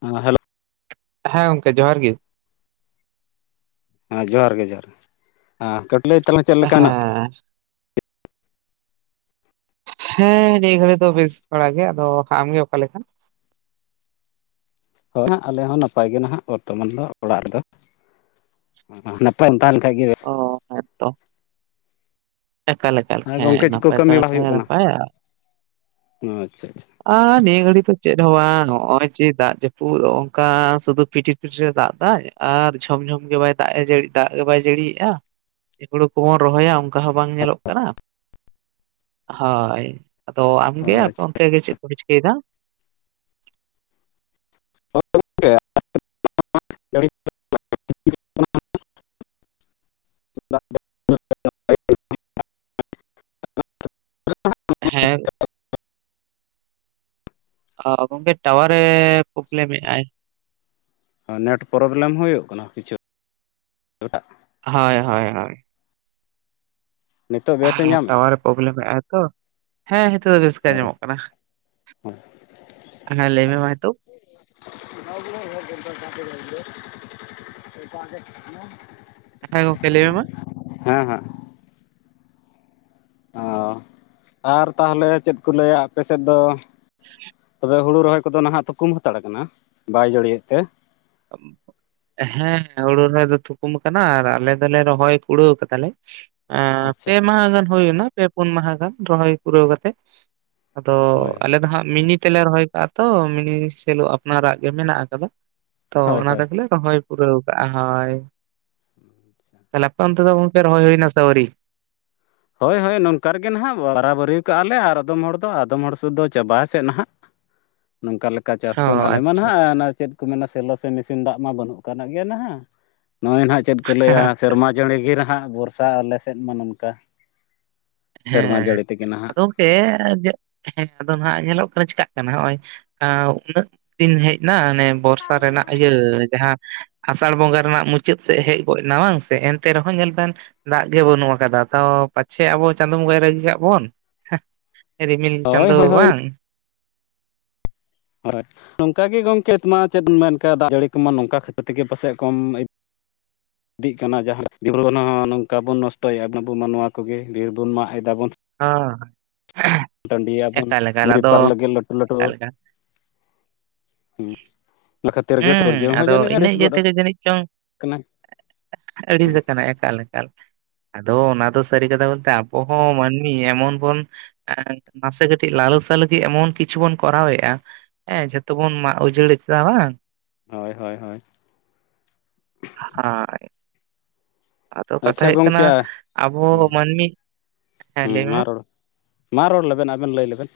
ᱦᱚᱸ ᱦᱮᱞᱳ ᱦᱮᱸ ᱜᱚᱝᱠᱮ ᱡᱚᱦᱟᱨ ᱜᱮ ᱦᱮᱸ ᱡᱚᱦᱟᱨ ᱜᱮ ᱡᱚᱦᱟᱨ ᱜᱮ ᱦᱮᱸ ᱠᱟᱹᱴᱤᱡ ᱞᱟᱹᱭ ᱛᱟᱞᱟᱝ ᱪᱮᱫ ᱞᱮᱠᱟ ᱦᱮᱱᱟᱜ ᱦᱮᱸ [inaudible] ᱦᱮᱸ ᱱᱤᱭᱟᱹ ᱜᱷᱟᱹᱲᱤ ᱫᱚ ᱵᱮᱥ ᱵᱟᱲᱟ ᱜᱮ ᱟᱫᱚ ᱟᱢ ᱜᱮ ᱚᱠᱟ ᱞᱮᱠᱟ? ᱦᱳᱭ ᱦᱟᱸᱜ ᱟᱞᱮ ᱦᱚᱸ ᱱᱟᱯᱟᱭ ᱜᱮ ᱱᱟᱦᱟᱜ ᱵᱚᱨᱛᱚᱢᱟᱱ ᱫᱚ ᱚᱲᱟᱜ ᱨᱮᱫᱚ᱾ ᱱᱟᱯᱟᱭ ᱮᱢ ᱛᱟᱦᱮᱸ ᱞᱮᱱᱠᱷᱟᱱ ᱜᱮ ᱵᱮᱥ ᱚ ᱦᱮᱸ ᱛᱚ, ᱮᱠᱟᱞ ᱮᱠᱟᱞ ᱦᱮᱸ ᱜᱚᱝᱠᱮ ᱪᱮᱫ ᱠᱚ ᱱᱟᱯᱟᱭ ᱠᱟᱹᱢᱤ ᱛᱟᱦᱮ ᱵᱟᱲᱟ ᱦᱩᱭᱩᱜ ᱠᱷᱟᱱ ᱠᱟᱱᱟ ᱱᱟᱯᱟᱭᱼᱟ ᱟᱪᱪᱷᱟ ᱟᱪᱪᱷᱟ ᱟᱨ ᱱᱤᱭᱟᱹ ᱜᱷᱟᱹᱲᱤ ᱫᱚ ᱪᱮᱫ ᱦᱚᱸ ᱵᱟᱝ ᱱᱚᱜᱼᱚᱭ ᱡᱮ ᱫᱟᱜ ᱡᱟᱹᱯᱩᱫ ᱱᱚ ᱱᱚᱝᱠᱟ ᱥᱩᱫᱩ ᱯᱷᱤᱴᱤ [unintelligible] ᱫᱟᱜ ᱫᱟᱭ ᱟᱨ ᱡᱷᱚᱢ ᱡᱷᱚᱢ ᱜᱮ ᱵᱟᱭ ᱫᱟᱜ ᱮ ᱡᱟᱹᱲᱤ ᱫᱟᱜ ᱜᱮ ᱵᱟᱭ ᱡᱟᱹᱲᱤᱭᱮᱜᱼᱟ ᱾ ᱦᱩᱲᱩ ᱠᱚᱵᱚᱱ ᱨᱚᱦᱚᱭᱟ ᱚᱱᱠᱟ ᱦᱚᱸ ᱵᱟᱝ ᱧᱮᱞᱚᱜ ᱠᱟᱱᱟ ᱦᱳᱭ ᱟᱫᱚ ᱟᱢᱜᱮ ᱟᱯᱮ ᱟᱪᱪᱷᱟ ᱚᱱᱛᱮ ᱜᱮ ᱪᱮᱫ ᱠᱚᱯᱮ ᱪᱤᱠᱟᱹᱭᱮᱫᱟ? ᱦᱳᱭ ᱜᱚᱢᱠᱮ [unintelligible] [inaudible] ᱦᱮᱸ ᱚ ᱜᱚᱝᱠᱮ ᱴᱟᱣᱟᱨᱮ ᱯᱨᱚᱵᱞᱮᱢᱮᱜᱼᱟᱭ᱾ ᱚ ᱱᱮᱴ ᱯᱨᱚᱵᱚᱞᱮᱢ ᱦᱩᱭᱩᱜ ᱠᱟᱱᱟ ᱠᱤᱪᱷᱩ ᱮᱴᱟᱜ ᱦᱚᱭ ᱦᱚᱭ ᱦᱚᱭ ᱱᱤᱛᱚᱜ ᱵᱮᱥᱮ ᱦᱮᱸ ᱧᱟᱢᱮᱫᱼᱟ ᱴᱟᱣᱟᱨ ᱮ ᱯᱨᱚᱵᱞᱮᱢᱫ ᱟᱭ ᱛᱚ ᱾ ᱦᱮᱸ ᱱᱤᱛᱚᱜ ᱫᱚ ᱵᱮᱥ ᱜᱮ ᱟᱸᱡᱚᱢᱚᱜ ᱠᱟᱱᱟ᱾ ᱦᱩᱸ ᱦᱮᱸ ᱞᱟᱹᱭ ᱢᱮ ᱢᱟ ᱦᱤᱛᱳᱜ ᱾ [inaudible] [inaudible] ᱟᱪᱷᱟ ᱜᱚᱝᱠᱮ ᱞᱟᱹᱭ ᱢᱮ ᱢᱟ ᱾ ᱦᱮᱸ ᱦᱟᱸᱜ ᱚ ᱟᱨ ᱛᱟᱦᱚᱞᱮ ᱪᱮᱫ ᱠᱚ ᱞᱟᱹᱭᱟ ᱟᱯᱮ ᱥᱮᱫ ᱫᱚ? [unintelligible] ᱛᱚᱵᱮ ᱦᱩᱲᱩ ᱨᱚᱦᱚᱭ ᱠᱚᱫᱚ ᱱᱟᱦᱟᱜ ᱛᱷᱩᱠᱩᱢ ᱦᱟᱛᱟᱲ ᱠᱟᱱᱟ ᱵᱟᱭ ᱡᱟᱹᱲᱤᱭᱮᱫ ᱛᱮ᱾ [unintelligible] ᱦᱮᱸ ᱦᱩᱲᱩ ᱨᱚᱦᱚᱭ ᱫᱚ ᱛᱷᱩᱠᱩᱢ ᱟᱠᱟᱱᱟ ᱟᱨ ᱟᱞᱮ ᱫᱚᱞᱮ ᱨᱚᱦᱚᱭ ᱠᱩᱲᱟᱹᱣ ᱠᱟᱫᱟᱞᱮ ᱾ ᱯᱮ ᱟᱪᱪᱷᱟ ᱢᱟᱦᱟ ᱜᱟᱱ ᱦᱩᱭᱱᱟ ᱯᱮ ᱯᱩᱱ ᱢᱟᱦᱟ ᱜᱟᱱ ᱨᱚᱦᱚᱭ ᱯᱩᱨᱟᱹᱣ ᱠᱟᱛᱮᱜ ᱾ ᱟᱫᱚ ᱦᱳᱭ ᱟᱞᱮ ᱫᱚ ᱦᱟᱸᱜ ᱢᱤᱱᱤᱴ ᱛᱮᱞᱮ ᱨᱚᱦᱚᱭ ᱠᱟᱜᱼᱟ ᱛᱚ ᱢᱤᱱᱤ ᱥᱮᱞᱳ ᱟᱯᱱᱟᱨᱟᱜ ᱜᱮ ᱢᱮᱱᱟᱜ ᱟᱠᱟᱫᱟ ᱛᱚ ᱦᱳᱭ ᱚᱱᱟ ᱦᱳᱭ ᱛᱮᱜᱮ ᱞᱮ ᱨᱚᱦᱚᱭ ᱯᱩᱨᱟᱹᱣ ᱠᱟᱜᱼᱟ ᱦᱳᱭ ᱛᱟᱦᱞᱮ ᱟᱯᱮ ᱚᱱᱛᱮ ᱫᱚ ᱜᱚᱝᱠᱮ ᱨᱚᱦᱚᱭ ᱦᱩᱭᱱᱟ ᱥᱮ ᱟᱹᱣᱨᱤ? ᱦᱳᱭ ᱦᱳᱭ ᱱᱚᱝᱠᱟ ᱨᱮᱜᱮ ᱱᱟᱦᱟᱜ ᱵᱟᱨᱟᱵᱟᱹᱨᱤ ᱠᱟᱜᱼᱟ ᱞᱮ ᱟᱨ ᱟᱫᱚᱢ ᱦᱚᱲ ᱫᱚ ᱟᱫᱚᱢ ᱦᱚᱲ ᱥᱮᱫ ᱫᱚ ᱪᱟᱵᱟ ᱥᱮᱫ ᱱᱟᱦᱟᱜ ᱾ ᱱᱚᱝᱠᱟ ᱞᱮᱠᱟ ᱪᱟᱥ ᱚ ᱫᱚ ᱟᱞᱮ ᱢᱟ ᱟᱪᱪᱷᱟ ᱱᱟᱦᱜ ᱚᱱᱟ ᱪᱮᱫ ᱢᱮᱱᱟ ᱥᱮᱞᱚ ᱥᱮ ᱢᱮᱥᱤᱱ ᱫᱟᱜ ᱢᱟ ᱵᱟᱹᱱᱩᱜ ᱠᱟᱜ ᱜᱮ ᱱᱟᱦᱟᱜ ᱱᱚᱜᱼᱚᱭ ᱱᱟᱦ ᱪᱮᱫ ᱠᱚ ᱞᱟᱹᱭᱟ ᱟᱪᱪᱷᱟ ᱥᱮᱨᱢᱟ ᱡᱟᱹᱲᱤ ᱜᱮ ᱱᱟᱦᱟᱜ ᱵᱚᱨᱥᱟ ᱟᱞᱮ ᱥᱮᱫ ᱢᱟ ᱱᱚᱝᱠᱟ ᱾ ᱦᱮᱸ, ᱱᱟᱦᱟᱜ ᱟᱫᱚ ᱜᱚᱝᱠᱮ ᱦᱮᱸ ᱟᱫᱚ ᱱᱟᱦᱟᱜ ᱧᱮᱞᱚᱜ ᱠᱟᱱᱟ, ᱪᱮᱠᱟᱜ ᱠᱟᱱᱟ, ᱱᱚᱜᱼᱚᱭ ᱾ ᱩᱱᱟᱹᱜ ᱫᱤᱱ ᱦᱮᱡ ᱮᱱᱟ ᱚᱱᱮ ᱵᱚᱨᱥᱟ ᱨᱮᱱᱟᱜ ᱤᱭᱟᱹ ᱾ ᱡᱟᱦᱟᱸ ᱟᱥᱟᱲ ᱵᱚᱸᱜᱟ ᱨᱮᱱᱟᱜ ᱢᱩᱪᱟᱹᱫ ᱥᱮᱫ ᱦᱮᱡ ᱜᱚᱛ ᱮᱱᱟ ᱵᱟᱝ ᱥᱮ ᱮᱱᱛᱮ ᱨᱮᱦᱚᱸ ᱧᱮᱞ ᱵᱮᱱ ᱫᱟᱜ ᱜᱮ ᱵᱟᱹᱱᱩᱜ ᱟᱠᱟᱫᱟ ᱛᱟᱣ ᱯᱟᱪᱷᱮ ᱟᱵᱚ ᱪᱟᱸᱫᱳ ᱵᱚᱸᱜᱟᱭ ᱨᱟᱹᱜᱤ ᱠᱟᱜ ᱵᱚᱱ, ᱨᱤᱢᱤᱞ ᱦᱳᱭ ᱪᱟᱸᱫᱳ ᱦᱳᱭ ᱦᱳᱭ ᱵᱟᱝ ᱾ ᱦᱳᱭ ᱱᱚᱝᱠᱟ ᱜᱮ ᱜᱚᱢᱠᱮ ᱢᱟ ᱪᱮᱫ ᱮᱢ ᱢᱮᱱᱠ ᱫᱟᱜ ᱡᱟᱹᱲᱤ ᱠᱚᱢᱟ ᱱᱚᱝᱠᱟ ᱠᱷᱟᱹᱛᱤᱨ ᱛᱮᱜᱮ ᱯᱟᱥᱮᱡ ᱠᱚᱢ ᱤᱫ [inaudible] ᱤᱫᱤᱜ ᱠᱟᱱᱟ ᱡᱟᱦᱟᱸ ᱱᱚᱝᱠᱟ ᱵᱚᱱ ᱱᱚᱥᱴᱚᱭᱮᱫᱟ ᱟᱵ ᱢᱟ ᱱᱚᱣᱟ ᱠᱚᱜᱮ ᱵᱤᱨ ᱵᱚᱱ ᱢᱟᱜ ᱮᱫᱟ ᱵᱚᱱ ᱦᱚᱸ ᱴᱺᱰᱤᱭᱟᱵᱚᱱ ᱮᱠᱟᱞ ᱮᱠᱟᱞ ᱟᱫᱚ ᱵᱮᱯᱟᱨ ᱞᱮᱜᱮ ᱞᱟᱴᱩ ᱞᱟᱴᱩ ᱮᱠᱟᱞ ᱮᱠᱟᱞ [unintelligible] ᱚᱱᱟ ᱠᱷᱟᱹᱛᱤᱨ ᱜᱮ ᱦᱩᱸ [unintelligible] ᱦᱚᱸ ᱟᱫᱚ ᱡᱟᱹᱱᱤᱡ ᱤᱱᱟᱹ ᱤᱭᱟᱹ ᱛᱮᱜᱮ ᱡᱟᱹᱱᱤᱡ ᱪᱚᱝ [unintelligible] ᱠᱟᱱᱟᱭ ᱟᱹᱲᱤᱥ ᱟᱠᱟᱱᱟᱭ ᱮᱠᱟᱞ ᱮᱠᱟᱞ ᱟᱫᱚ ᱚᱱᱟ ᱫᱚ ᱥᱟᱹᱨᱤ ᱠᱟᱛᱷᱟ ᱵᱚᱞᱛᱮ ᱟᱵᱚ ᱦᱚᱸ ᱢᱟᱹᱱᱢᱤ ᱮᱢᱚᱱ ᱵᱚᱱ ᱱᱟᱥᱮ ᱠᱟᱹᱴᱤᱡ ᱞᱟᱞᱚᱥᱟ ᱞᱟᱹᱜᱤᱫ ᱮᱢᱚᱱ ᱠᱤᱪᱷᱩ ᱵᱚᱱ ᱠᱚᱨᱟᱣ ᱮᱫᱼᱟ ᱦᱮᱸ ᱡᱷᱚᱛᱚ ᱵᱚᱱ ᱢᱟᱜ ᱩᱡᱟᱹᱲ ᱮᱫᱟ ᱵᱟᱝ ᱦᱳᱭ ᱦᱳᱭ ᱦᱳᱭ ᱦᱚᱭ ᱟᱫᱚ ᱠᱟᱛᱷᱟ ᱟᱪᱪᱷᱟ ᱦᱩᱭᱩᱜ ᱠᱟᱱᱟ ᱜᱚᱢᱠᱮ ᱟᱵᱚ ᱢᱟᱹᱱᱢᱤ ᱦᱮᱸ ᱦᱩᱸ ᱞᱟᱹᱭ ᱢᱮ ᱢᱟ ᱨᱚᱲ ᱢᱟ ᱨᱚᱲ ᱞᱮᱵᱮᱱ ᱟᱵᱮᱱ ᱞᱟᱹᱭ ᱞᱮᱵᱮᱱ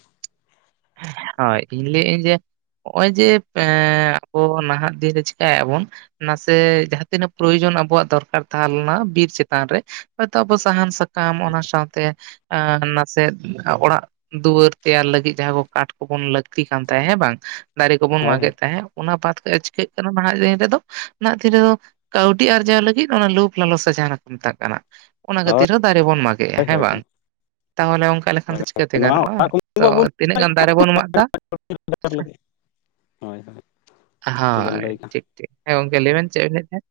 ᱦᱳᱭ ᱤᱧ ᱞᱟᱹᱭ ᱟᱹᱧ ᱡᱮ ᱱᱚᱜᱼᱚᱭ ᱡᱮ ᱮᱸ ᱚ ᱱᱟᱦᱟᱜ ᱫᱤᱱ ᱨᱮ ᱪᱤᱠᱟᱭᱮᱟᱵᱚᱱ ᱱᱟᱥᱮ ᱡᱟᱦᱟᱸ ᱛᱤᱱᱟᱹᱜ ᱯᱨᱳᱭᱳᱡᱚᱱ ᱟᱵᱚᱣᱟᱜ ᱫᱚᱨᱠᱟᱨ ᱛᱟᱦᱮᱸ ᱞᱮᱱᱟ ᱵᱤᱨ ᱪᱮᱛᱟᱱ ᱨᱮ ᱦᱳᱭᱛᱳ ᱟᱵᱚ ᱥᱟᱦᱟᱱ ᱥᱟᱠᱟᱢ ᱚᱱᱟ ᱥᱟᱶᱛᱮ ᱟᱸ ᱱᱟᱥᱮ ᱚᱲᱟᱜ ᱫᱩᱣᱟᱹᱨ ᱛᱮᱭᱟᱨ ᱞᱟᱹᱜᱤᱫ ᱡᱟᱦᱟᱸ ᱠᱚ ᱠᱟᱴ ᱠᱚᱵᱚᱱ ᱞᱟᱹᱠᱛᱤ ᱠᱟᱱ ᱛᱟᱦᱮᱸᱜ ᱦᱮᱸ ᱵᱟᱝ ᱫᱟᱨᱮ ᱠᱚᱵᱚᱱ ᱦᱳᱭ ᱢᱟᱜᱮᱫ ᱛᱟᱦᱮᱸᱫ ᱚᱱᱟ ᱵᱟᱫ ᱠᱟᱫᱮ ᱪᱤᱠᱟᱹᱜ ᱠᱟᱱᱟ ᱱᱟᱦᱟᱜ ᱫᱤᱱ ᱨᱮᱫᱚ ᱱᱟᱦᱟᱜ ᱫᱤᱱ ᱨᱮᱫᱚ ᱠᱟᱹᱣᱰᱤ ᱟᱨᱡᱟᱣ ᱞᱟᱹᱜᱤᱫ ᱚᱱᱟ ᱞᱩᱯ ᱞᱟᱞᱚ ᱥᱮ ᱡᱟᱦᱟᱸᱱᱟᱜ ᱠᱚ ᱢᱮᱛᱟᱜ ᱠᱟᱱᱟ ᱚᱱᱟ ᱦᱳᱭ ᱠᱷᱟᱹᱛᱤᱨ ᱦᱚᱸ ᱫᱟᱨᱮ ᱵᱚᱱ ᱢᱟᱜ ᱠᱮᱟ ᱦᱮᱸ ᱦᱳᱭ ᱵᱟᱝ ᱛᱟᱦᱚᱞᱮ ᱚᱱᱠᱟ ᱞᱮᱠᱷᱟᱱ ᱫᱚ ᱪᱤᱠᱟᱹᱛᱮ ᱦᱳᱭ ᱱᱚᱣᱟ ᱜᱟᱱᱚᱜᱼᱟ ᱚᱲᱟᱜ ᱛᱚ ᱛᱤᱱᱟᱹᱜ ᱜᱟᱱ ᱫᱟᱨᱮ ᱵᱚᱱ ᱢᱟᱜ ᱮᱫᱟ [unintelligible] ᱦᱟᱡᱟᱨ ᱞᱟᱜᱤᱫ ᱦᱳᱭ ᱦᱳᱭ ᱴᱷᱤᱠ ᱴᱷᱤᱠ ᱵᱮᱱ ᱦᱳᱭ ᱞᱟᱹᱭ ᱠᱟᱜ ᱴᱷᱤᱠ ᱴᱷᱤᱠ ᱦᱮᱸ ᱜᱚᱝᱠᱮ ᱞᱟᱹᱭ ᱵᱮᱱ ᱪᱮᱫ ᱵᱮᱱ ᱞᱟᱹᱭ ᱮᱫ ᱛᱟᱦᱮᱸᱫ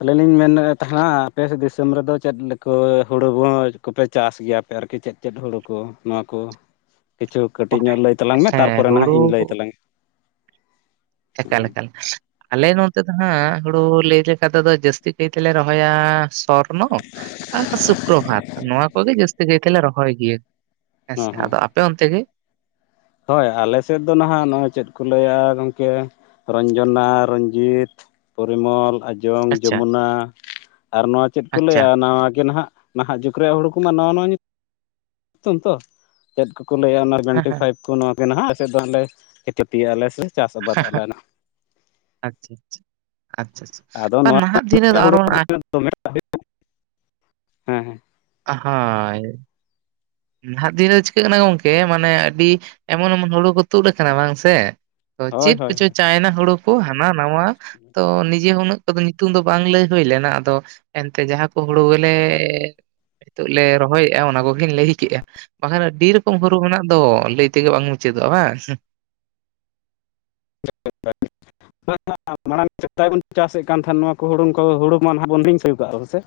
ᱟᱞᱤᱧ ᱞᱤᱧ ᱢᱮᱱᱮᱫ ᱛᱟᱦᱮᱱᱟ ᱟᱯᱮᱥᱮᱪ ᱫᱤᱥᱚᱢ ᱨᱮᱫᱚ ᱪᱮᱫ ᱞᱮᱠᱟ ᱦᱩᱲᱩ [unintelligible] ᱠᱚᱯᱮ ᱪᱟᱥ ᱜᱮᱭᱟᱯᱮ ᱟᱨᱠᱤ ᱪᱮᱫ ᱪᱮᱫ ᱦᱩᱲᱩ ᱠᱚ ᱱᱚᱣᱟ ᱠᱚ ᱠᱤᱪᱷᱩ ᱚ ᱠᱟᱹᱴᱤᱡ ᱧᱚᱜ ᱞᱟᱹᱭ ᱛᱟᱞᱟᱝ ᱢᱮ ᱦᱮᱸ ᱛᱟᱨᱯᱚᱨᱮ ᱱᱟᱦᱟᱜ ᱦᱩᱲᱩ ᱤᱧ ᱞᱟᱹᱭ ᱛᱟᱞᱟᱝᱟ [unintelligible] ᱪᱠᱟᱞᱮᱠᱟᱞ ᱟᱞᱮ ᱱᱚᱛᱮ ᱫᱚ ᱦᱟᱸᱜ ᱦᱩᱲᱩ ᱞᱟᱹᱭ ᱞᱮᱠᱟ ᱛᱮᱫᱚ ᱡᱟᱹᱥᱛᱤ ᱠᱟᱭ ᱛᱮᱞᱮ ᱨᱚᱦᱚᱭᱟ ᱥᱚᱨᱱᱚ ᱟᱨ ᱥᱩᱠᱨᱚ ᱵᱷᱟᱫ ᱱᱚᱣᱟ ᱠᱚ ᱜᱮ ᱡᱟᱹᱥᱛᱤ ᱠᱟᱭ ᱛᱮᱞᱮ ᱨᱚᱦᱚᱭ ᱜᱤᱭᱟᱹ ᱦᱚᱸ ᱦᱮᱸᱥᱮ ᱟᱫᱚ ᱦᱚᱸ ᱟᱯᱮ ᱚᱱᱛᱮ ᱜᱮ ᱦᱳᱭ ᱟᱞᱮ ᱥᱮᱫ ᱫᱚ ᱱᱟᱦᱟᱜ ᱱᱚᱜᱼᱚᱭ ᱪᱮᱫ ᱠᱚ ᱞᱟᱹᱭᱟ ᱜᱚᱢᱠᱮ ᱨᱚᱧᱡᱚᱱᱟ ᱨᱚᱧᱡᱤᱛ ᱯᱚᱨᱤᱢᱚᱞ ᱟᱸᱡᱚᱢ ᱟᱪᱪᱷᱟ, ᱡᱚᱢᱩᱱᱟ ᱟᱨ ᱱᱚᱣᱟ ᱪᱮᱫ ᱠᱚ ᱟᱪᱪᱷᱟ᱾ ᱞᱟᱹᱭᱟ ᱱᱟᱣᱟ ᱜᱮ ᱱᱟᱦᱱᱟᱜ ᱱᱟᱦᱟᱜ ᱡᱩᱜᱽ ᱨᱮᱭᱟᱜ ᱦᱩᱲ ᱠᱚᱢᱟ ᱱᱟᱣᱟ ᱱᱟᱣᱟ ᱧᱩᱛᱩᱢ ᱧᱩᱛᱩᱢ ᱛᱚ ᱪᱮᱫ ᱠᱚᱠᱚ ᱞᱟᱹᱭᱟ ᱚᱱᱟ ᱦᱮᱸ, ᱰᱮᱱᱴᱤ ᱦᱮᱸ᱾ ᱯᱷᱟᱭᱤᱵᱷ ᱠᱚ ᱱᱚᱣᱟ ᱱᱟᱦᱟᱜ [unintelligible] ᱡᱚᱫᱤ ᱟᱞᱮ ᱥᱮ ᱪᱟᱥ ᱟᱵᱟᱫᱽ ᱟᱞᱮᱦᱱᱟᱜ ᱟᱪᱪᱷᱟ ᱟᱪᱪᱷᱟ ᱟᱪᱪᱷᱟ ᱟᱪᱪᱷᱟ ᱟᱫᱚ ᱵᱟ ᱱᱚᱣᱟ ᱱᱟᱦᱟᱜ ᱫᱤᱱ ᱨᱮᱫᱚ ᱦᱩᱲ ᱟᱨᱚ ᱦᱮᱸ ᱦᱮᱸ [unintelligible] ᱟᱦᱟᱹᱭ ᱱᱟᱦᱟᱜ ᱫᱤᱱ ᱨᱮ ᱪᱤᱠᱟᱹᱜ ᱠᱟᱱᱟ ᱜᱚᱝᱠᱮ ᱢᱟᱱᱮ ᱟᱹᱰᱤ ᱮᱢᱚᱱᱼᱮᱢᱚᱱ ᱦᱩᱲᱩ ᱠᱚ ᱛᱩᱫ ᱟᱠᱟᱱᱟ ᱵᱟᱝ ᱥᱮ ᱛᱚ ᱦᱳᱭ ᱪᱮᱫ ᱦᱳᱭ ᱠᱚᱪᱚ ᱪᱟᱭᱱᱟ ᱦᱩᱲᱩ ᱠᱚ ᱦᱟᱱᱟ ᱱᱟᱣᱟ ᱛᱚ ᱱᱤᱡᱮ ᱦᱚᱸ ᱩᱱᱟᱹᱜ ᱛᱚᱵᱮ ᱧᱩᱛᱩᱢ ᱫᱚ ᱵᱟᱝ ᱞᱟᱹᱭ ᱦᱩᱭ ᱞᱮᱱᱟ ᱟᱫᱚ ᱮᱱᱛᱮ ᱡᱟᱦᱟᱸ ᱠᱚ ᱦᱩᱲᱩ ᱜᱮᱞᱮ ᱦᱳᱭ [unintelligible] ᱞᱮ ᱨᱚᱦᱚᱭᱮᱫᱼᱟ ᱚᱱᱟ ᱠᱚᱜᱮ ᱞᱟᱹᱭ [unintelligible] ᱨᱚᱠᱚᱢ ᱦᱚᱨᱩ ᱢᱮᱱᱟᱜ ᱫᱚ ᱞᱟᱹᱭ ᱛᱮᱜᱮ ᱵᱟᱝ ᱢᱩᱪᱟᱹᱫᱚᱜᱼᱟ ᱵᱟᱝ [unintelligible] ᱢᱟᱲᱟᱝ ᱥᱮᱫᱟᱭ ᱵᱚᱱ ᱪᱟᱥᱮᱫ ᱠᱟᱱ ᱛᱟᱦᱮᱸ ᱱᱚᱣᱟ ᱦᱩᱲᱩ ᱠᱚ ᱦᱩᱲᱩ ᱢᱟ ᱱᱟᱦᱟᱜ ᱵᱚᱱ ᱦᱤᱨᱤᱧ ᱥᱟᱹᱨᱤ ᱠᱟᱜ ᱦᱮ ᱥᱮ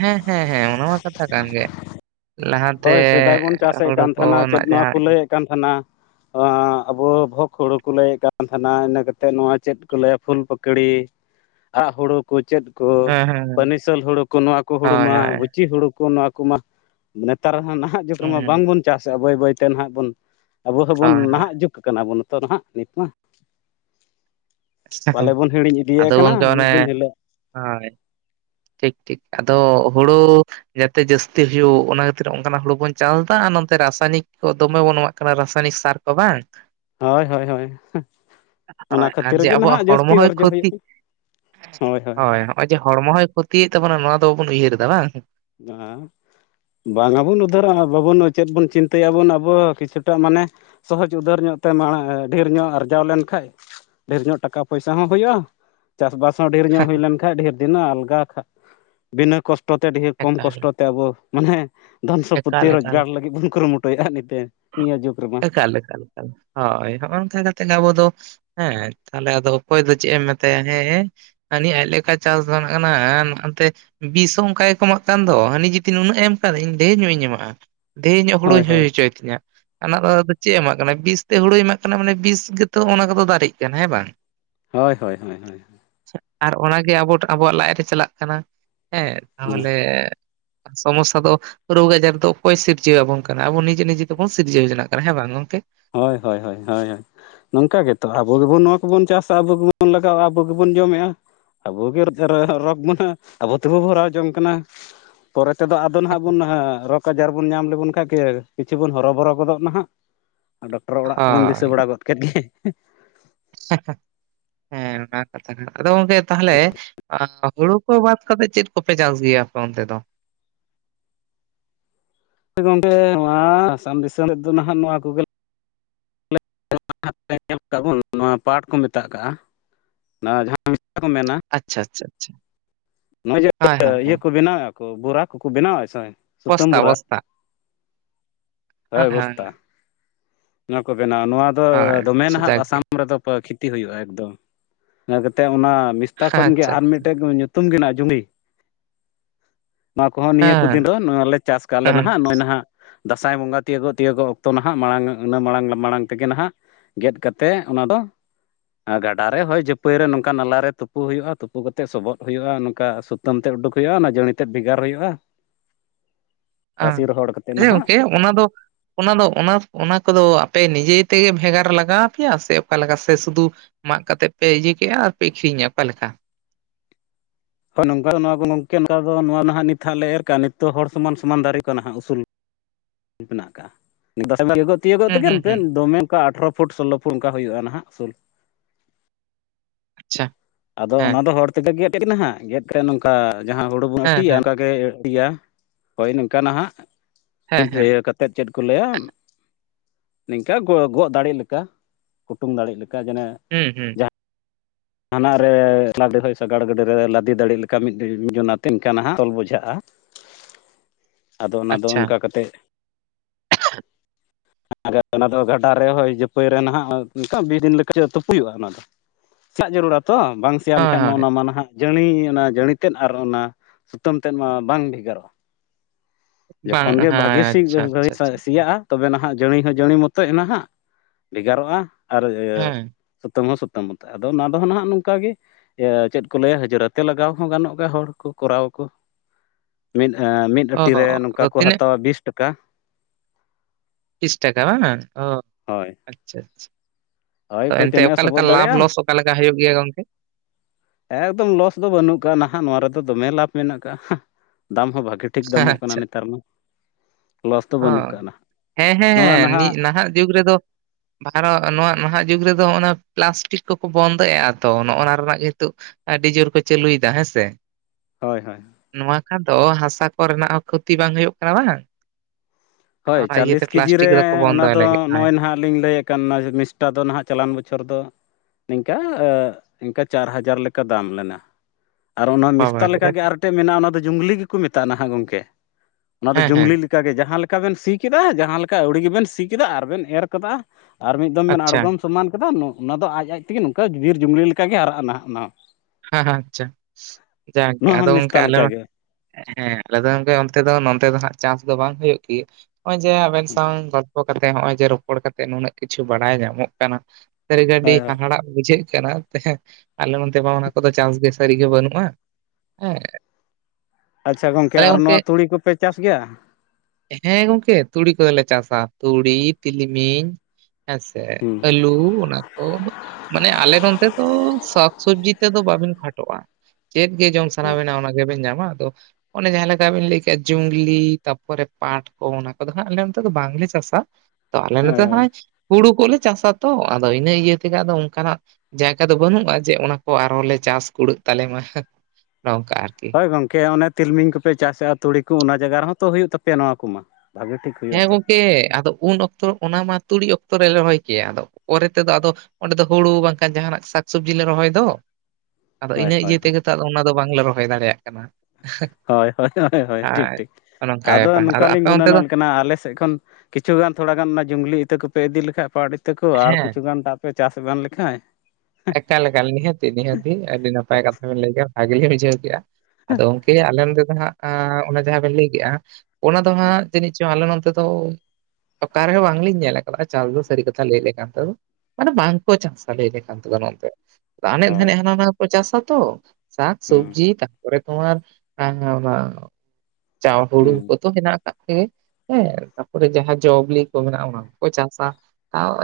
ᱦᱮᱸ ᱦᱮᱸ ᱦᱮᱸ ᱚᱱᱟ ᱢᱟ ᱠᱟᱛᱷᱟ ᱠᱟᱱ ᱜᱮ ᱞᱟᱦᱟᱛᱮ ᱦᱳᱭ ᱥᱮᱫᱟᱭ ᱵᱚᱱ ᱪᱟᱥᱮᱫ ᱦᱩᱲᱩ ᱠᱟᱱ ᱛᱟᱦᱮᱱᱟ ᱠᱚᱱᱟᱜ ᱪᱮᱫ ᱱᱚᱣᱟ ᱠᱚ ᱡᱟᱦᱟᱸ ᱞᱟᱹᱭᱮᱫ ᱠᱟᱱ ᱛᱟᱦᱮᱸᱱᱟ ᱟᱵᱚ ᱵᱷᱳᱜᱽ ᱦᱩᱲᱩ ᱠᱚ ᱞᱟᱹᱭᱮᱫ ᱠᱟᱱ ᱛᱟᱦᱮᱱᱟ ᱤᱱᱟᱹ ᱠᱟᱛᱮᱜ ᱱᱚᱣᱟ ᱪᱮᱫ ᱠᱚ ᱞᱟᱹᱭᱟ ᱯᱷᱩᱞ ᱯᱟᱹᱠᱲᱤ ᱟ ᱦᱩᱲᱩᱵ ᱠᱚ ᱪᱮᱫ ᱠᱚ ᱦᱮᱸ ᱦᱮᱸ ᱯᱟᱱᱤᱥᱞ ᱦᱩᱲᱩ ᱠᱚ ᱱᱚᱣᱟ ᱠᱚ ᱦᱩᱲᱩ ᱦᱳᱭ ᱢᱟ ᱦᱳᱭ ᱵᱩᱪᱤ ᱦᱩᱲᱩ ᱠᱚ ᱱᱚᱣᱟ ᱠᱚᱢᱟ ᱱᱮᱛᱟᱨ ᱱᱟᱦᱟᱜ ᱡᱩᱜᱽ ᱨᱮᱢᱟ ᱦᱩᱸ ᱵᱟᱝᱵᱚᱱ ᱪᱟᱥᱮᱫᱼᱟ ᱵᱟᱹᱭ ᱵᱟᱹᱭᱛᱮ ᱱᱟᱟᱜ ᱵᱚᱱ ᱟᱵᱚ ᱦᱚᱸᱵᱚᱱ ᱦᱳᱭ ᱦᱳᱭ ᱱᱟᱦᱟᱜ ᱡᱩᱜᱽ ᱠᱟᱱᱟ ᱟᱵᱚ ᱱᱤᱛᱚᱜ ᱱᱟᱜ ᱱᱤᱛ ᱢᱟ ᱯᱟᱞᱮ ᱵᱚᱱ ᱦᱤᱲᱤᱧ ᱟᱫᱚ ᱤᱫᱤᱭᱮᱫ ᱠᱟᱱᱟ ᱜᱚᱝᱠᱮ ᱚᱱᱮ ᱢᱤᱫ ᱫᱤᱱ ᱦᱤᱞᱚᱜ ᱦᱳᱭ ᱴᱷᱤᱠᱼᱴᱷᱤᱠ ᱟᱫᱚ ᱦᱩᱲᱩ ᱡᱟᱛᱮ ᱡᱟᱹᱥᱛᱤ ᱦᱩᱭᱩᱜ ᱚᱱᱟ ᱠᱷᱟᱹᱛᱤᱨ ᱚᱱᱟ ᱠᱷᱟᱛᱤᱨ ᱦᱩᱲᱩ ᱵᱚᱱ ᱪᱟᱥᱫᱟ ᱟᱨ ᱱᱚᱛᱮ ᱨᱟᱥᱟᱭᱱᱤᱠ ᱠᱚ ᱫᱚᱢᱮ ᱵᱚᱱ ᱮᱢᱟᱜ ᱠᱟᱱᱟ ᱨᱟᱥᱟᱭᱚᱱᱤᱠ ᱥᱟᱨ ᱚ ᱵᱟᱝ ᱦᱳᱭ ᱦᱳᱭ ᱦᱳᱭ ᱚᱱᱟ ᱦᱳᱭ ᱟᱨ ᱠᱷᱟᱹᱛᱤᱨ ᱡᱮ ᱜᱮ ᱟᱵᱚᱣᱟᱜ ᱱᱟᱦᱟᱜ ᱦᱚᱲᱢᱚ ᱡᱟᱹᱥᱛᱤ ᱦᱚᱭ ᱚᱨᱡᱚ ᱠᱷᱚᱛᱤ ᱦᱩᱭᱩᱜ ᱦᱳᱭ ᱦᱳᱭ ᱱᱚᱜ ᱚᱭ ᱡᱮ ᱦᱚᱲᱢᱚ ᱦᱚᱭ ᱠᱷᱚᱛᱤᱭᱮᱫ ᱛᱟᱵᱚᱱᱟ ᱱᱚᱣᱟ ᱫᱚ ᱵᱟᱵᱚᱱ ᱩᱦᱟᱹᱨ ᱮᱫ ᱟ ᱵᱟᱝ ᱦᱟᱸ ᱦᱟᱸ ᱵᱟᱝ ᱟᱵᱚᱱ ᱩᱫᱽᱫᱷᱟᱹᱨᱼᱟ ᱵᱟᱵᱚᱱ ᱪᱮᱫ ᱵᱚᱱ ᱪᱤᱱᱛᱟᱹᱭᱟᱵᱚᱱ ᱟᱵᱚ ᱠᱤᱪᱷᱩᱴᱟ ᱢᱟᱱᱮ ᱥᱚᱦᱚᱡ ᱩᱫᱷᱟᱹᱨ ᱧᱚᱜ ᱛᱮ ᱢᱟᱲᱟᱝ ᱰᱷᱮᱨ ᱧᱚᱜ ᱟᱨᱡᱟᱣ ᱞᱮᱱᱠᱟᱱᱡ ᱰᱷᱮᱨ ᱧᱚᱜ ᱴᱟᱠᱟ ᱯᱚᱭᱥᱟ ᱦᱚᱸ ᱦᱩᱭᱩᱜᱼᱟ ᱪᱟᱥᱵᱟᱥ ᱦᱚᱸ ᱰᱷᱮᱨ ᱧᱚᱜ ᱦᱩᱭ ᱞᱮᱱᱠᱷᱟᱱᱡ ᱰᱷᱮᱨ ᱫᱤᱱ ᱟᱞᱜᱟ ᱠᱷᱟᱜ ᱵᱤᱱᱟᱹ ᱠᱚᱥᱴᱚ ᱛᱮ ᱰᱷᱮᱨ ᱠᱚᱢ ᱮᱠᱟᱞ ᱠᱚᱥᱴᱚ ᱛᱮ ᱟᱵᱚ ᱢᱟᱱᱮ ᱫᱷᱚᱱ ᱮᱠᱟᱞ ᱥᱚᱯᱚᱛᱤ ᱮᱠᱟᱞ ᱨᱚᱡᱽᱜᱟᱨ ᱞᱟᱹᱜᱤᱫ ᱵᱚᱱ ᱠᱩᱨᱩᱢᱩᱴᱩ ᱴᱚᱭᱟᱜ ᱱᱤᱛᱮᱱ ᱱᱤᱭᱟᱹ ᱡᱩᱜᱽ ᱨᱮᱫᱚ ᱾ ᱞᱮᱞ ᱦᱳᱭ ᱦᱚᱸ ᱚᱱᱠᱟ ᱠᱟᱛᱮ ᱜᱮ ᱟᱵᱚ ᱫᱚᱼᱼ ᱦᱮᱸ ᱛᱟᱦᱚᱞᱮ ᱟᱫᱚ ᱚᱠᱚᱭ ᱫᱚ ᱪᱮᱫ ᱮ ᱮᱢ ᱢᱮᱛᱟᱭᱟ ᱦᱮᱸ ᱦ ᱱᱤ ᱟᱡᱠ ᱪᱟᱥ ᱫᱚᱱᱟᱜ ᱠᱟᱱᱟ ᱚᱱᱛᱮᱼᱼ ᱵᱤᱥ ᱦᱚᱸ ᱚᱱᱠᱟᱭᱮ ᱠᱚ ᱢᱟᱜ ᱠᱟᱱ ᱫᱚ ᱦᱟᱹᱱᱤ ᱡᱩᱫᱤ ᱱᱩᱱᱟᱹᱜ ᱮᱢ ᱠᱟᱱᱟᱱ ᱤᱧ ᱰᱷᱮᱨ ᱧᱚᱜ ᱤᱧ ᱮᱢᱟᱜᱼᱟ ᱫᱤᱭᱮ ᱤᱧᱟᱹᱜ ᱦᱳᱭ ᱦᱩᱲᱩᱧ ᱦᱩᱭ ᱦᱳᱭ ᱦᱚᱪᱚᱭ ᱛᱤᱧᱟᱹ ᱚᱱᱟ ᱫ ᱫᱚ ᱪᱮᱫ ᱮᱢᱟᱜ ᱠᱟᱱᱟ ᱵᱤᱥ ᱛᱮ ᱦᱩᱲᱩᱭ ᱮᱢᱟᱜ ᱠᱟᱱᱟ ᱢᱟᱱᱮ ᱵᱤᱥ ᱜᱮᱛᱚ ᱚᱱᱟ ᱠᱚᱫᱚ ᱫᱟᱨᱮᱜ ᱠᱟᱱᱟ ᱦᱮᱸ ᱵᱟᱝ ᱦᱳᱭ ᱦᱳᱭ ᱦᱳᱭ᱾ ᱟᱨ ᱚᱱᱟᱜᱮ ᱟᱵᱚ ᱟᱵᱚᱣᱟᱜ ᱞᱟᱡᱨᱮ ᱪᱟᱞᱟᱜ ᱠᱟᱱᱟ ᱦᱮᱸ ᱦᱳᱭ ᱛᱟᱦᱚᱞᱮ ᱥᱚᱢᱚᱥᱟ ᱫᱚ ᱨᱳᱜᱽ ᱟᱡᱟᱨ ᱫᱚ ᱦᱚᱠᱚᱭ ᱥᱤᱨᱡᱟᱹᱣ ᱟᱵᱚᱱ ᱠᱟᱱᱟ, ᱟᱵᱚ ᱱᱤᱡᱮ ᱱᱤᱡᱮ ᱛᱮᱵᱚᱱ ᱡᱣᱱᱟᱜ ᱠᱟᱱᱟ ᱦᱮᱸ ᱵᱟᱝ ᱜᱚᱝᱠᱮ? ᱦᱳᱭ ᱦᱳᱭ ᱦᱳᱭ ᱦᱳᱭ᱾ ᱱᱚᱝᱠᱟ ᱜᱮᱛᱚ ᱟᱵᱚ ᱜᱮᱵᱚᱱ ᱱᱚᱣᱟ ᱠᱚᱵᱚᱱ ᱪᱟᱥᱟ ᱟᱵᱚ ᱜᱮᱵᱚᱱ ᱞᱟᱜᱟ-ᱟ ᱟᱵᱚ ᱜᱮᱵᱚᱱ ᱡᱚᱢᱮᱫ-ᱟ ᱾ ᱟᱵᱚ ᱜᱮ ᱨᱳᱜᱽ ᱵᱚᱱᱟ ᱟᱵᱚ ᱛᱮᱵᱚ ᱵᱷᱚᱨᱟᱣ ᱡᱚᱝ ᱠᱟᱱᱟ ᱯᱚᱨᱮ ᱛᱮᱫᱚ ᱟᱫᱚ ᱱᱟᱦᱟᱜ ᱵᱚᱱ ᱨᱳᱜᱽ ᱟᱡᱟᱨ ᱵᱚᱱ ᱧᱟᱢ ᱞᱮᱵᱚᱱ ᱠᱷᱟᱱᱡ ᱠᱤᱪᱷᱩ ᱵᱚᱱ ᱦᱚᱨᱚᱵᱚᱨᱚ ᱜᱚᱫᱚᱜ ᱱᱟᱦᱟᱜ᱾ ᱟᱨ ᱰᱚᱠᱴᱚᱨ ᱚᱲᱟᱜ ᱠᱚᱵᱚᱱ ᱦᱳᱭ ᱫᱤᱥᱟᱹ ᱵᱟᱲᱟ ᱜᱚᱫ ᱠᱮᱫ ᱜᱮ᱾ ᱦᱮᱸ ᱚᱱᱟ ᱠᱟᱛᱷᱟ ᱠᱟᱱᱟ ᱟᱫᱚ ᱜᱚᱝᱠᱮ ᱛᱟᱦᱚᱞᱮ ᱦᱩᱲᱩᱼᱼ ᱠᱚ ᱵᱟᱫ ᱠᱟᱛᱮᱫ ᱪᱮᱫ ᱠᱚᱯᱮ ᱪᱟᱥ ᱜᱮᱭᱟᱯᱮ ᱚᱱᱛᱮ ᱫᱚ? ᱜᱚᱢᱠᱮ ᱱᱚᱣᱟ ᱟᱥᱟᱢ ᱫᱤᱥᱚᱢᱮᱫ ᱫᱚ ᱱᱟᱦᱟᱜ ᱱᱚᱣᱟ ᱠᱚᱜᱮ ᱞᱮ [unintelligible] ᱱᱚᱣᱟ ᱯᱟᱴ ᱠᱚ ᱢᱮᱛᱟᱜ ᱠᱟᱜᱼᱟ ᱱᱚᱣᱟ ᱡᱟᱦᱟᱸ [unintelligible] ᱠᱚ ᱢᱮᱱᱟ᱾ ᱟᱪᱷᱟ ᱟᱪᱷᱟ ᱟᱪᱷᱟ᱾ ᱱᱚᱜ-ᱚᱭ ᱡᱮ ᱤᱭᱟᱹ ᱠᱚ ᱵᱮᱱᱟᱣ ᱟᱠᱚ ᱠᱚ ᱵᱚᱨᱟ ᱠᱚᱠᱚ ᱵᱮᱱᱟᱣᱟ ᱥᱮ ᱥᱩᱛᱟᱹᱢ ᱯᱚᱥᱛᱟ ᱵᱚᱨᱟ ᱵᱚᱥᱛᱟ᱾ ᱦᱳᱭ ᱵᱚᱥᱛᱟ ᱱᱚᱣᱟ ᱠᱚ ᱵᱮᱱᱟᱣᱟ ᱱᱚᱣᱟ ᱫᱚ ᱦᱳᱭ ᱫᱚᱢᱮ ᱟᱪᱪᱷᱟ ᱱᱟᱦᱟᱜ ᱡᱟᱜᱮ ᱟᱥᱟᱢ ᱨᱮᱫᱚ ᱠᱷᱤᱛᱤ ᱦᱩᱭᱩᱜᱼᱟ ᱮᱠᱫᱚᱢ, ᱟᱱᱟᱹ ᱠᱟᱛᱮᱫ ᱚᱱᱟ ᱢᱤᱥᱛᱟ ᱟᱪᱪᱷᱟ ᱠᱷᱚᱱ ᱜᱮ ᱟᱨ ᱟᱪᱪᱷᱟ ᱢᱤᱫᱴᱮᱱᱼᱼ ᱧᱩᱛᱩᱢ ᱜᱮ ᱨᱮᱱᱟᱜ ᱡᱩᱜᱤ ᱱᱚᱣᱟ ᱠᱚᱦᱚᱸ ᱱᱤᱭᱟᱹ ᱠᱚ ᱫᱤᱱ ᱦᱮᱸ ᱨᱮ ᱱᱚ ᱞᱮ ᱪᱟᱥ ᱠᱟᱜᱼᱟᱞᱮ ᱦᱮᱸ ᱦᱮᱸ ᱱᱟᱦᱟᱜ ᱱᱚᱜᱼᱚᱭ ᱱᱟᱦᱟᱜ ᱫᱟᱸᱟᱭ ᱵᱚᱸᱜᱟ ᱛᱤᱭᱟᱹᱜ ᱛᱤᱭᱟᱹᱜ ᱚᱛᱚ ᱱᱟᱦᱟᱜ ᱢᱟᱲᱟᱝ ᱤᱱᱟᱹ ᱢᱟᱲᱟᱝ ᱢᱟᱲᱟᱝ ᱛᱮᱜᱮ ᱱᱟᱦᱟᱜ ᱜᱮᱫ ᱠᱟᱛᱮᱫ ᱚᱱᱟᱫᱚ ᱜᱟᱰᱟᱟᱨ ᱨᱮ ᱦᱳᱭ ᱡᱟᱹᱯᱟᱹᱭ ᱨᱮ ᱱᱚᱝᱠᱟ ᱱᱟᱞ ᱨᱮ ᱛᱩᱯᱩ ᱦᱩᱭᱩᱜᱼᱟ, ᱛᱩᱯᱩ ᱠᱟᱛᱮᱜ ᱥᱚᱵᱚᱜ ᱦᱩᱭᱩᱜᱼᱟ ᱱᱚᱝᱠᱟ ᱥᱩᱛᱟᱹᱢ ᱛᱮᱫ ᱩᱰᱩᱠ ᱦᱩᱭᱩᱜᱼᱟ, ᱚᱱᱟ ᱡᱟᱹᱲᱤ ᱛᱮᱫ ᱵᱷᱮᱜᱟᱨ ᱦᱩᱭᱩᱜᱼᱟ᱾ ᱟᱸᱜ ᱛᱟᱥᱮ ᱨᱚᱦᱚᱲ ᱠᱟᱛᱮᱫ ᱟᱪᱷᱟ ᱱᱟᱦᱟᱜ ᱜᱚᱝᱠᱮ ᱚᱱᱟ ᱫᱚ ᱚᱱᱟ ᱫᱚ ᱚᱱᱟ ᱚᱱᱟ ᱠᱚᱫᱚ ᱟᱯᱮ ᱱᱤᱡᱮ ᱛᱮᱜᱮ ᱵᱷᱮᱜᱟᱨ ᱞᱟᱜᱟᱣ ᱯᱮᱭᱟ ᱥᱮ ᱚᱠᱟᱞᱮᱠᱟ? ᱥᱮ ᱥᱩᱫᱷᱩ ᱢᱟᱜ ᱠᱟᱛᱮᱫ ᱯᱮ ᱤᱭᱟᱹ ᱠᱮᱜᱼᱟ ᱟᱨ ᱯᱮ [unintelligible] ᱚᱠᱟ ᱞᱮᱠᱟ ᱦᱳᱭ ᱱᱚᱝᱠᱟ ᱫᱚ ᱱᱚᱣᱟ ᱜᱚᱝᱠᱮ ᱱᱚᱝᱠᱟ ᱫᱚ ᱱᱚᱣᱟ ᱨᱮᱱᱟᱜ ᱱᱟᱜ ᱱᱤᱛ ᱦᱟᱸᱜ ᱞᱮ ᱮᱨ ᱠᱟᱜᱼᱟ ᱱᱤᱛ ᱫᱚ ᱦᱚᱲ ᱥᱚᱢᱟᱱ ᱥᱚᱢᱟᱱ ᱫᱟᱨᱮ ᱠᱚᱜᱼᱟ ᱱᱟᱦᱟᱜ ᱩᱥᱩᱞ᱾ ᱢᱮᱱᱟᱜ ᱟᱠᱟᱜᱼᱟ [unintelligible] ᱯᱟᱹᱛᱤᱭᱟᱹ ᱠᱟᱛᱮ ᱦᱩᱸ ᱜᱮ ᱦᱩᱸ ᱯᱮ ᱦᱩᱸ ᱫᱚᱢᱮ ᱚᱱᱠᱟ ᱟᱴᱷᱚᱨᱚ ᱯᱷᱩᱴ ᱥᱳᱞᱳ ᱯᱷᱩᱴ ᱚᱱᱠᱟ ᱦᱩᱭᱩᱜᱼᱟ ᱱᱟᱦᱟᱜ ᱥᱳᱞ ᱟᱪᱷᱟ᱾ ᱟᱫᱚ ᱚᱱᱟ ᱫᱚ ᱦᱚᱲ ᱛᱮᱫᱮ ᱜᱮᱫᱮᱫ ᱠᱟᱱᱟ ᱱᱟᱦᱟᱸᱜ, ᱜᱮᱫ ᱠᱟᱛᱮᱫ ᱱᱚᱝᱠᱟ ᱡᱟᱦᱟᱸ ᱦᱩᱲᱩ ᱵᱚᱱ ᱦᱮᱸ ᱟᱹᱴᱤᱭᱟ ᱦᱮᱸ ᱚᱱᱠᱟ ᱜᱮ ᱟᱹᱴᱤᱭᱟ᱾ ᱦᱳᱭ ᱱᱚᱝᱠᱟ ᱱᱟᱦᱜ ᱦᱮᱸ ᱢᱤᱫ ᱦᱮᱸ ᱤᱭᱟᱹ ᱠᱟᱛᱮᱫ ᱪᱮᱫ ᱠᱚ ᱞᱟᱹᱭᱟ, ᱱᱤᱝᱠᱟ ᱜᱚ ᱜᱚᱜ ᱫᱟᱲᱮᱜ ᱞᱮᱠᱟ ᱠᱩᱴᱩᱢ ᱫᱟᱲᱮᱜ ᱞᱮᱠᱟ, ᱡᱮᱱᱚ ᱦᱩᱸ ᱦᱩᱸ᱾ ᱦᱟᱱᱟ ᱨᱮ ᱞᱫᱮ ᱦᱚᱭ ᱥᱟᱜᱟᱲ ᱜᱟᱹᱰᱤᱨᱮ ᱞᱟᱫᱮ ᱫᱟᱲᱮᱜ ᱞᱮᱠᱟ ᱢᱤᱫ ᱡᱚᱱᱟᱛᱮ ᱠᱟᱱᱟ ᱦ ᱚᱞ ᱵᱩᱡᱷᱟᱜᱼᱟ᱾ ᱟᱫᱚ ᱚᱱᱟ ᱫᱚ ᱟᱪᱪᱷᱟ ᱚᱱᱠᱟ ᱠᱟᱛᱮᱫ ᱟᱨ ᱚᱱᱟ ᱫᱚ ᱜᱟᱰᱟ ᱨᱮ ᱦᱚᱭ ᱡᱟᱹᱯᱟᱹᱭ ᱨᱮ ᱱᱟᱦᱟᱜ ᱚᱱᱠᱟ [unintelligible] ᱛᱩᱯᱩᱭᱚᱜᱼᱟ ᱚᱱᱟ ᱫᱚ ᱾ ᱥᱮᱟᱜ ᱡᱟᱹᱨᱩᱲᱟᱛᱚ ᱵᱟᱝ ᱥᱮᱭᱟᱢ ᱦᱳᱭ ᱠᱷᱟᱱᱡ ᱢᱟ ᱦᱳᱭ ᱚᱱᱟ ᱢᱟ ᱱᱟᱦᱟᱜ ᱡᱟᱹᱲᱤ ᱚᱱᱟ ᱡᱟᱹᱲᱤ ᱛᱮᱫ ᱟᱨ ᱚᱱᱟ ᱥᱩᱛᱟᱹᱢ ᱛᱮᱫ ᱢᱟ ᱵᱟᱝ ᱵᱷᱮᱜᱟᱨᱚᱜᱼᱟ ᱵᱟᱝ ᱡᱚᱠᱷᱚᱱ ᱜᱮ ᱵᱷᱟᱸᱜᱤ ᱦᱮᱸ ᱴᱷᱤᱠ ᱟᱪᱪᱷᱟ ᱟᱪᱪᱷᱟ ᱟᱪᱪᱷᱟ ᱥᱤᱭᱟᱜᱼᱟ ᱛᱚᱵᱮ ᱱᱟᱦᱟᱜ ᱡᱟᱹᱲᱤ ᱦᱚᱸ ᱡᱟᱹᱲᱤ ᱢᱚᱛᱚᱡ ᱮᱱᱟ ᱦᱟᱸᱜ ᱵᱷᱮᱜᱟᱨᱚᱜᱼᱟ ᱟᱨ ᱦᱮᱸ ᱥᱩᱛᱟᱹᱢ ᱦᱚᱸ ᱥᱩᱛᱟᱹᱢ ᱢᱚᱛᱚ ᱟᱫᱚ ᱚᱱᱟ ᱫᱚ ᱱᱟᱦᱟᱜ ᱱᱚᱝᱠᱟ ᱜᱮ ᱤᱭᱟᱹ ᱪᱮᱫ ᱠᱚ ᱞᱟᱹᱭᱼᱟ ᱦᱟᱡᱨᱟᱛᱮ ᱞᱟᱜᱟᱣ ᱦᱚᱸ ᱜᱟᱱᱚᱜ ᱜᱮᱭᱟ ᱦᱚᱲ ᱠᱚ ᱠᱚᱨᱟᱣ ᱟᱠᱚ᱾ ᱢᱤᱫ ᱟ ᱢᱤᱫ ᱚ ᱟᱹᱴᱤ ᱨᱮ ᱱᱚᱝᱠᱟ ᱟᱫᱚ ᱠᱚ ᱛᱤᱱᱟᱹᱜ ᱦᱟᱛᱟᱣᱟ ᱵᱤᱥ ᱴᱟᱠᱟ [unintelligible] ᱴᱟᱠᱟ ᱵᱟᱝ-ᱟ ᱚ ᱦᱳᱭ ᱟᱪᱪᱷᱟ ᱟᱪᱪᱷᱟ ᱦᱳᱭ ᱛᱚ ᱚᱠᱚᱭ ᱮᱱᱛᱮ ᱛᱤᱱᱟᱹᱜ ᱮ ᱚᱠᱟ ᱞᱮᱠᱟ ᱥᱚᱵᱚᱫ ᱞᱟᱵᱷ ᱫᱟᱲᱮᱭᱟᱜᱼᱟ ᱞᱚᱥ ᱚᱠᱟ ᱞᱮᱠᱟ ᱦᱳᱭᱳᱜ ᱜᱮᱭᱟ ᱜᱚᱝᱠᱮ ᱮᱠ ᱫᱚᱢ ᱞᱚᱥ ᱫᱚ ᱵᱟᱹᱱᱩᱜ ᱠᱟᱜᱼᱟ ᱱᱟᱦᱟᱜ ᱱᱚᱣᱟ ᱨᱮᱫᱚ ᱫᱚᱢᱮ ᱞᱟᱵᱷ ᱢᱮᱱᱟᱜ ᱟᱠᱟᱜ-ᱟ ᱫᱟᱢ ᱦᱚᱸ ᱵᱷᱟᱜᱮ ᱴᱷᱤᱠ ᱫᱟᱢ-ᱚᱜ ᱠᱟᱱᱟ ᱟᱪᱪᱷᱟ ᱱᱮᱛᱟᱨ ᱢᱟ ᱞᱚᱥ ᱫᱚ ᱚ ᱵᱟᱹᱱᱩᱜ ᱠᱟᱫᱟ ᱦᱮᱸ ᱦᱮᱸ ᱦᱮᱸ [unintelligible] ᱱᱟᱦᱟᱜ ᱡᱩᱜᱽ ᱨᱮ ᱫᱚ [unintelligible] ᱱᱚᱣᱟ ᱱᱟᱦᱟᱜ ᱡᱩᱜᱽ ᱨᱮ ᱫᱚ ᱱᱚᱜᱼᱚ ᱱᱚᱣᱟ ᱯᱞᱟᱥᱴᱤᱠ ᱠᱚ ᱠᱚ ᱵᱚᱱᱫᱚ ᱮᱜ-ᱟ ᱛᱚ ᱱᱚᱜ-ᱚ ᱱᱚᱶᱟ ᱨᱮᱱᱟᱜ ᱜᱮ ᱱᱤᱛᱚᱜ ᱟᱹᱰᱤ ᱡᱳᱨ ᱠᱚ ᱪᱟᱹᱞᱩᱭ ᱮᱫᱟ ᱦᱮᱸ ᱥᱮ ᱦᱳᱭ ᱦᱳᱭ ᱱᱚᱣᱟ ᱠᱷᱟᱱ ᱫᱚ ᱦᱟᱥᱟ ᱠᱚ ᱨᱮᱱᱟᱜ ᱦᱚᱸ ᱠᱷᱚᱛᱤ ᱵᱟᱝ ᱦᱳᱭᱳᱜ ᱠᱟᱱᱟ ᱵᱟᱝ ᱦᱳᱭ ᱚᱱᱟ ᱪᱟᱞᱞᱤᱥ ᱤᱭᱟᱹᱛᱮ ᱠᱤᱡᱤ ᱯᱞᱟᱥᱴᱤᱠ ᱨᱮ ᱫᱚᱠᱚ ᱚᱱᱟ ᱵᱚᱱᱫᱚᱭ ᱫᱚ ᱞᱟᱹᱜᱤᱫ ᱦᱳᱭ᱾ ᱱᱚᱭ ᱱᱟᱦ ᱞᱟᱹᱭ ᱟᱠᱟᱱᱟ [unintelligible] ᱴᱟᱜ ᱫᱚ ᱱᱟᱦᱟᱜ ᱪᱟᱞᱟᱱ ᱵᱚᱪᱷᱚᱨ ᱫᱚ ᱱᱤᱝᱠᱟ ᱮ ᱤᱝᱠᱟ ᱪᱟᱨ ᱦᱟᱡᱟᱨ ᱞᱮᱠᱟ ᱫᱟᱢ ᱞᱮᱱᱟ ᱟᱨ ᱚᱱᱟ [unintelligible] ᱵᱟᱵᱟᱨᱮ ᱞᱮᱠᱟ ᱜᱮ ᱟᱨ [unintelligible] ᱴᱮᱡ ᱢᱮᱱᱟᱜᱼᱟ ᱚᱱᱟ ᱫᱚ ᱡᱩᱝᱞᱤ ᱜᱮ ᱠᱚ ᱢᱮᱛᱟᱜᱼᱟ ᱱᱟᱦᱟᱜ ᱜᱚᱝᱠᱮ ᱚᱱᱟ ᱫᱚ ᱦᱮᱸ ᱦᱮᱸ ᱡᱩᱝᱞᱤ ᱞᱮᱠᱟ ᱜᱮ ᱡᱟᱦᱟᱸ ᱞᱮᱠᱟ ᱵᱮᱱ ᱥᱤ ᱠᱮᱫᱟ ᱡᱟᱦᱟᱸ ᱞᱮᱠᱟ ᱟᱹᱣᱲᱤ ᱜᱮ ᱵᱮᱱ ᱥᱤ ᱠᱮᱫᱟ ᱟᱨ ᱵᱮᱱ ᱮᱨ ᱠᱟᱫᱟ ᱟᱨ ᱢᱤᱫ ᱫᱚᱢ ᱢᱮ ᱟᱪᱪᱷᱟ ᱟᱬᱜᱚᱢ ᱥᱚᱢᱟᱱ ᱠᱮᱫᱟ ᱚᱱᱟ ᱫᱚ ᱟᱡ ᱟᱡ ᱛᱮᱜᱮ ᱱᱚᱝᱠᱟ ᱵᱷᱤᱨ ᱡᱩᱝᱞᱤ ᱞᱮᱠᱟ ᱜᱮ ᱦᱟᱨᱟᱜᱼᱟ ᱱᱟᱦᱟᱜ [unintelligible] ᱟᱪᱪᱷᱟ ᱡᱟᱠ ᱱᱚᱣᱟ ᱟᱫᱚ ᱦᱚᱸ ᱚᱱᱠᱟ ᱢᱮᱥᱛᱟ ᱟᱞᱮ ᱞᱮᱠᱟᱜᱮ ᱦᱮᱸ ᱟᱞᱮ ᱫᱚ ᱜᱚᱝᱠᱮ ᱚᱱᱛᱮ ᱫᱚ ᱱᱚᱛᱮ ᱫᱚ ᱦᱟᱜ ᱪᱟᱹᱥ ᱫᱚ ᱵᱟᱝ ᱦᱩᱭᱩᱜ ᱜᱮᱭᱼᱟ ᱱᱚᱜᱼᱚᱭ ᱡᱮ ᱟᱵᱮᱱ ᱥᱟᱶ ᱜᱚᱞᱯᱷᱚ ᱠᱟᱛᱮ ᱱᱚᱜᱼᱚᱭ ᱡᱮ ᱨᱚᱯᱚᱲ ᱠᱟᱛᱮᱜ ᱱᱩᱱᱟᱹᱜ ᱠᱤᱪᱷᱩ ᱵᱟᱲᱟᱭ ᱧᱟᱢᱚᱜ ᱠᱟᱱᱟ ᱥᱟᱹᱨᱤ ᱜᱮ ᱟᱹᱰᱤ ᱦᱳᱭ ᱦᱳᱭ ᱦᱟᱦᱟᱲᱟᱜ ᱵᱩᱡᱷᱟᱹᱜ ᱠᱟᱱᱟ ᱟᱞᱮ ᱚᱱᱛᱮ ᱢᱟ [unintelligible] ᱪᱟᱹᱥ ᱜᱮ ᱥᱟᱹᱨᱤ ᱜᱮ ᱵᱟᱹᱱᱩᱜᱼᱟ [unintelligible] ᱟᱪᱪᱷᱟ ᱜᱚᱝᱠᱮ ᱟᱨ ᱱᱚᱣᱟ ᱛᱩᱲᱤ ᱠᱚ ᱯᱮ ᱪᱟᱹᱥ ᱜᱮᱭᱟ ᱦᱮᱸ ᱜᱚᱝᱠᱮ ᱛᱩᱲᱤ ᱠᱚᱫᱚ ᱞᱮ ᱪᱟᱹᱥ-ᱟ ᱛᱩᱲᱤ ᱛᱤᱞᱢᱤᱧ ᱦᱮᱸᱥᱮ ᱟᱹᱞᱩ ᱚᱱᱟ ᱠᱚ ᱢᱟᱱᱮ ᱟᱞᱮ ᱱᱚᱛᱮ ᱫᱚ ᱥᱚᱠ ᱥᱚᱵᱡᱤ ᱛᱮᱫᱚ ᱵᱟᱵᱤᱱ ᱠᱷᱟᱴᱚᱜᱼᱟ ᱪᱮᱫ ᱜᱮ ᱡᱚᱢ ᱥᱟᱱᱟ ᱦᱳᱭ ᱵᱮᱱᱟ ᱚᱱᱟ ᱜᱮ ‌ᱵᱮᱱ ᱧᱟᱢᱟ ᱟᱫᱚ ᱚᱱᱮ ᱡᱟᱸᱦᱟ ᱞᱮᱠᱟ ᱵᱤᱱ ᱞᱟᱹᱭ ᱠᱮᱫᱮᱜᱼᱟ ᱡᱩᱝᱞᱤ ᱛᱟᱯᱚᱨᱮ ᱯᱟᱴ ᱠᱚ ᱚᱱᱟ ᱠᱚᱫᱚ ᱦᱟᱸᱜ ᱵᱟᱝ ᱟᱞᱮ ᱱᱚᱛᱮ ᱫᱚ ᱵᱟᱝᱞᱮ ᱪᱟᱹᱥ-ᱟ ᱛᱚ ᱟᱞᱮ ᱱᱚᱛᱮ ᱦᱳᱭ ᱦᱩᱲᱩ ᱠᱚᱞᱮ ᱪᱟᱹᱥ-ᱟ ᱛᱚ ᱟᱫᱚ ᱤᱱᱟᱹ ᱤᱭᱟᱹ ᱛᱮᱜᱮ ᱟᱫᱚ ᱚᱝᱠᱟᱱᱟᱜ ᱡᱟᱭᱜᱟ ᱫᱚ ᱵᱟᱹᱱᱩᱜᱼᱟ ᱡᱮ ᱚᱱᱟ ᱠᱚ ᱟᱨ ᱦᱚᱸ ᱞᱮ ᱪᱟᱹᱥ ᱠᱩᱲᱟᱹᱜ ᱛᱟᱞᱮᱢᱟ ᱚᱱᱮ ᱱᱚᱝᱠᱟ ᱟᱨ ᱠᱤ [unintelligible] ᱜᱚᱝᱠᱮ ᱚᱱᱮ ᱛᱤᱞᱢᱤᱧ ᱠᱚᱯᱮ ᱪᱟᱹᱥ ᱮᱜᱼᱟ ᱛᱩᱲᱤ ᱠᱚ ᱚᱱᱟ ᱡᱟᱭᱜᱟ ᱨᱮᱦᱚᱸ ᱛᱚ ᱦᱳᱭᱳᱜ ᱛᱟᱯᱮᱭ-ᱟ ᱱᱚᱣᱟ ᱠᱚᱢᱟ ᱵᱷᱟᱹᱜᱤ ᱴᱷᱤᱠ ᱦᱩᱭᱩᱜᱼᱟ ᱦᱮᱸ ᱛᱚ ᱜᱚᱝᱠᱮ ᱟᱫᱚ ᱩᱱ ᱚᱠᱛᱚ ᱚᱱᱟ ᱢᱟ ᱛᱩᱲᱤ ᱚᱠᱛᱚ ᱨᱮ ᱞᱮ ᱨᱚᱦᱚᱭ ᱜᱮᱭ-ᱟ ᱟᱫᱚ ᱯᱚ ᱨᱮ ᱛᱮ ᱫᱚ ᱟᱫᱚ ᱚᱸᱰᱮ ᱫᱚ ᱦᱳᱲᱳ ᱵᱟᱝ ᱠᱷᱟᱱ ᱡᱟᱦᱟᱱᱟᱜ ᱥᱟᱠ ᱥᱚᱵᱽᱡᱤ ᱞᱮ ᱨᱚᱦᱚᱭ ᱫᱚ ᱟᱫᱚ ᱦᱳᱭ ᱤᱱᱟᱹ ᱦᱳᱭ ᱤᱭᱟᱹ ᱦᱳᱭ ᱛᱮᱜᱮ ᱛᱚ ᱚᱱᱟ ᱫᱚ ᱵᱟᱝ ᱞᱮ ᱨᱚᱦᱚᱭ ᱫᱟᱲᱮᱭ-ᱟᱜ ᱠᱟᱱᱟ ᱦᱳᱭ ᱦᱳᱭ ᱦᱳᱭ ᱦᱳᱭ ᱴᱷᱤᱠ ᱟᱨ ᱴᱷᱤᱠ ᱚᱱᱮ ᱚᱱᱠᱟ ᱟᱫᱚ ᱵᱮᱯᱟᱨ ᱱᱚᱝᱠᱟ ᱞᱤᱧ ᱟᱯᱮ ᱚᱱᱛᱮ ᱫᱚ ᱜᱩᱱᱟᱹᱱ-ᱚᱜ ᱠᱟᱱᱟ ᱟᱞᱮ ᱥᱮᱫ ᱠᱷᱚᱱ ᱠᱤᱪᱷᱩ ᱜᱟᱱ ᱛᱷᱚᱲᱟ ᱜᱟᱱ ᱚᱱᱟ ᱡᱩᱝᱞᱤ ᱤᱛᱟᱹ ᱠᱚᱯᱮ ᱤᱫᱤ ᱞᱮᱠᱷᱟᱡ ᱯᱟᱴ ᱤᱛᱟᱹ ᱠᱚ ᱟᱨ ᱦᱮᱸ ᱠᱤᱪᱷᱩ ᱜᱟᱱ ᱴᱟᱜ ᱯᱮ ᱪᱟᱥ ᱮᱢᱟᱱ ᱞᱮᱠᱷᱟᱡ ᱮᱠᱟᱞ ᱮᱠᱟᱞ ᱱᱤᱦᱟᱹᱛᱤ ᱱᱤᱦᱟᱹᱛᱤ ᱟᱹᱰᱤ ᱱᱟᱯᱟᱭ ᱠᱟᱛᱷᱟ ᱵᱮᱱ ᱞᱟᱹᱭ ᱠᱮᱜ-ᱟ ᱵᱷᱟᱹᱜ-ᱮ ᱞᱤᱧ ᱵᱩᱡᱷᱟᱹᱣ ᱠᱮᱜᱼᱟ ᱟᱫᱚ ᱜᱚᱝᱠᱮ ᱟᱞᱮ ᱱᱚᱛᱮ ᱫᱚ ᱦᱟᱸᱜ ᱚᱱᱮ ᱡᱟᱦᱟᱸ ᱵᱮᱱ ᱞᱟᱹᱭ ᱠᱮᱜᱼᱟ ᱚᱱᱟ ᱫᱚ ᱦᱟᱸᱜ ᱡᱟᱹᱱᱤᱡ ᱪᱚᱝ ᱟᱞᱮ ᱱᱚᱛ ᱫᱚ ᱚᱠᱟ ᱨᱮᱦᱚᱸ ᱵᱟᱝ ᱞᱤᱧ ᱧᱮᱞ ᱟᱠᱟᱫᱟ ᱪᱟᱹᱥ ᱫᱚ ᱥᱟᱹᱨᱤ ᱠᱟᱛᱷᱟ ᱞᱟᱹᱭ ᱞᱮᱠᱷᱟᱱ ᱛᱮ ᱫᱚ ᱢᱟᱱᱮ ᱵᱟᱝ ᱠᱚ ᱪᱟᱹᱥ [unintelligible] ᱟᱱᱮᱡ ᱦᱳᱭ ᱫᱷᱟᱱᱮ ᱦᱟᱱᱟ ᱱᱟᱣᱟ ᱠᱚ ᱪᱟᱹᱥ-ᱟ ᱛᱚ ᱥᱟᱠ ᱦᱩᱸ ᱥᱚᱵᱽᱡᱤ ᱛᱟᱯᱚ ᱨᱮ [unintelligible] [unintelligible] ᱦᱳᱲᱳ ᱦᱩᱸ ᱠᱚᱫᱚ ᱦᱮᱱᱟᱜ [unintelligible] [unintelligible] ᱛᱟᱯᱚᱨᱮ ᱡᱟᱦᱟᱸ ᱡᱚ ᱵᱤᱞᱤ ᱠᱚ ᱢᱮᱱᱟᱜᱼᱟ ᱚᱱᱟ ᱠᱚᱠᱚ ᱪᱟᱹᱥ-ᱟ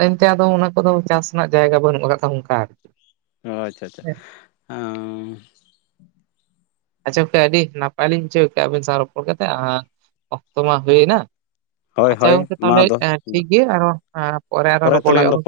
ᱮᱱᱛᱮ ᱫᱚ ᱚᱱᱟ ᱠᱚᱫᱚ ᱪᱟᱹᱥ ᱨᱮᱱᱟᱜ ᱡᱟᱭᱜᱟ ᱵᱟᱹᱱᱩᱜ ᱟᱠᱟᱫ ᱚ ᱟᱪᱷᱟ ᱟᱪᱷᱟ ᱟᱪᱪᱷᱟ ᱜᱚᱢᱠᱮ ᱟᱹᱰᱤ ᱱᱟᱯᱟᱭ ᱞᱤᱧ ᱵᱩᱡᱷᱟᱹᱣ ᱠᱮᱜᱼᱟ ᱟᱹᱵᱤᱱ ᱥᱟᱶ ᱨᱚᱯᱚᱲ ᱠᱟᱛᱮᱜ ᱟᱨ ᱚᱠᱛᱚ ᱢᱟ ᱦᱩᱭ ᱮᱱᱟ ᱦᱳᱭ ᱟᱪᱷᱟ ᱦᱳᱭ ᱜᱚᱢᱠᱮ ᱢᱟ ᱛᱟᱦᱞᱮ ᱫᱚ ᱴᱷᱤᱠ ᱜᱮᱭᱟ ᱟᱨᱚ ᱯᱚᱨᱮ ᱟᱨᱚ ᱨᱚᱯᱚᱲ ᱦᱳᱭᱳᱜ ᱼᱟ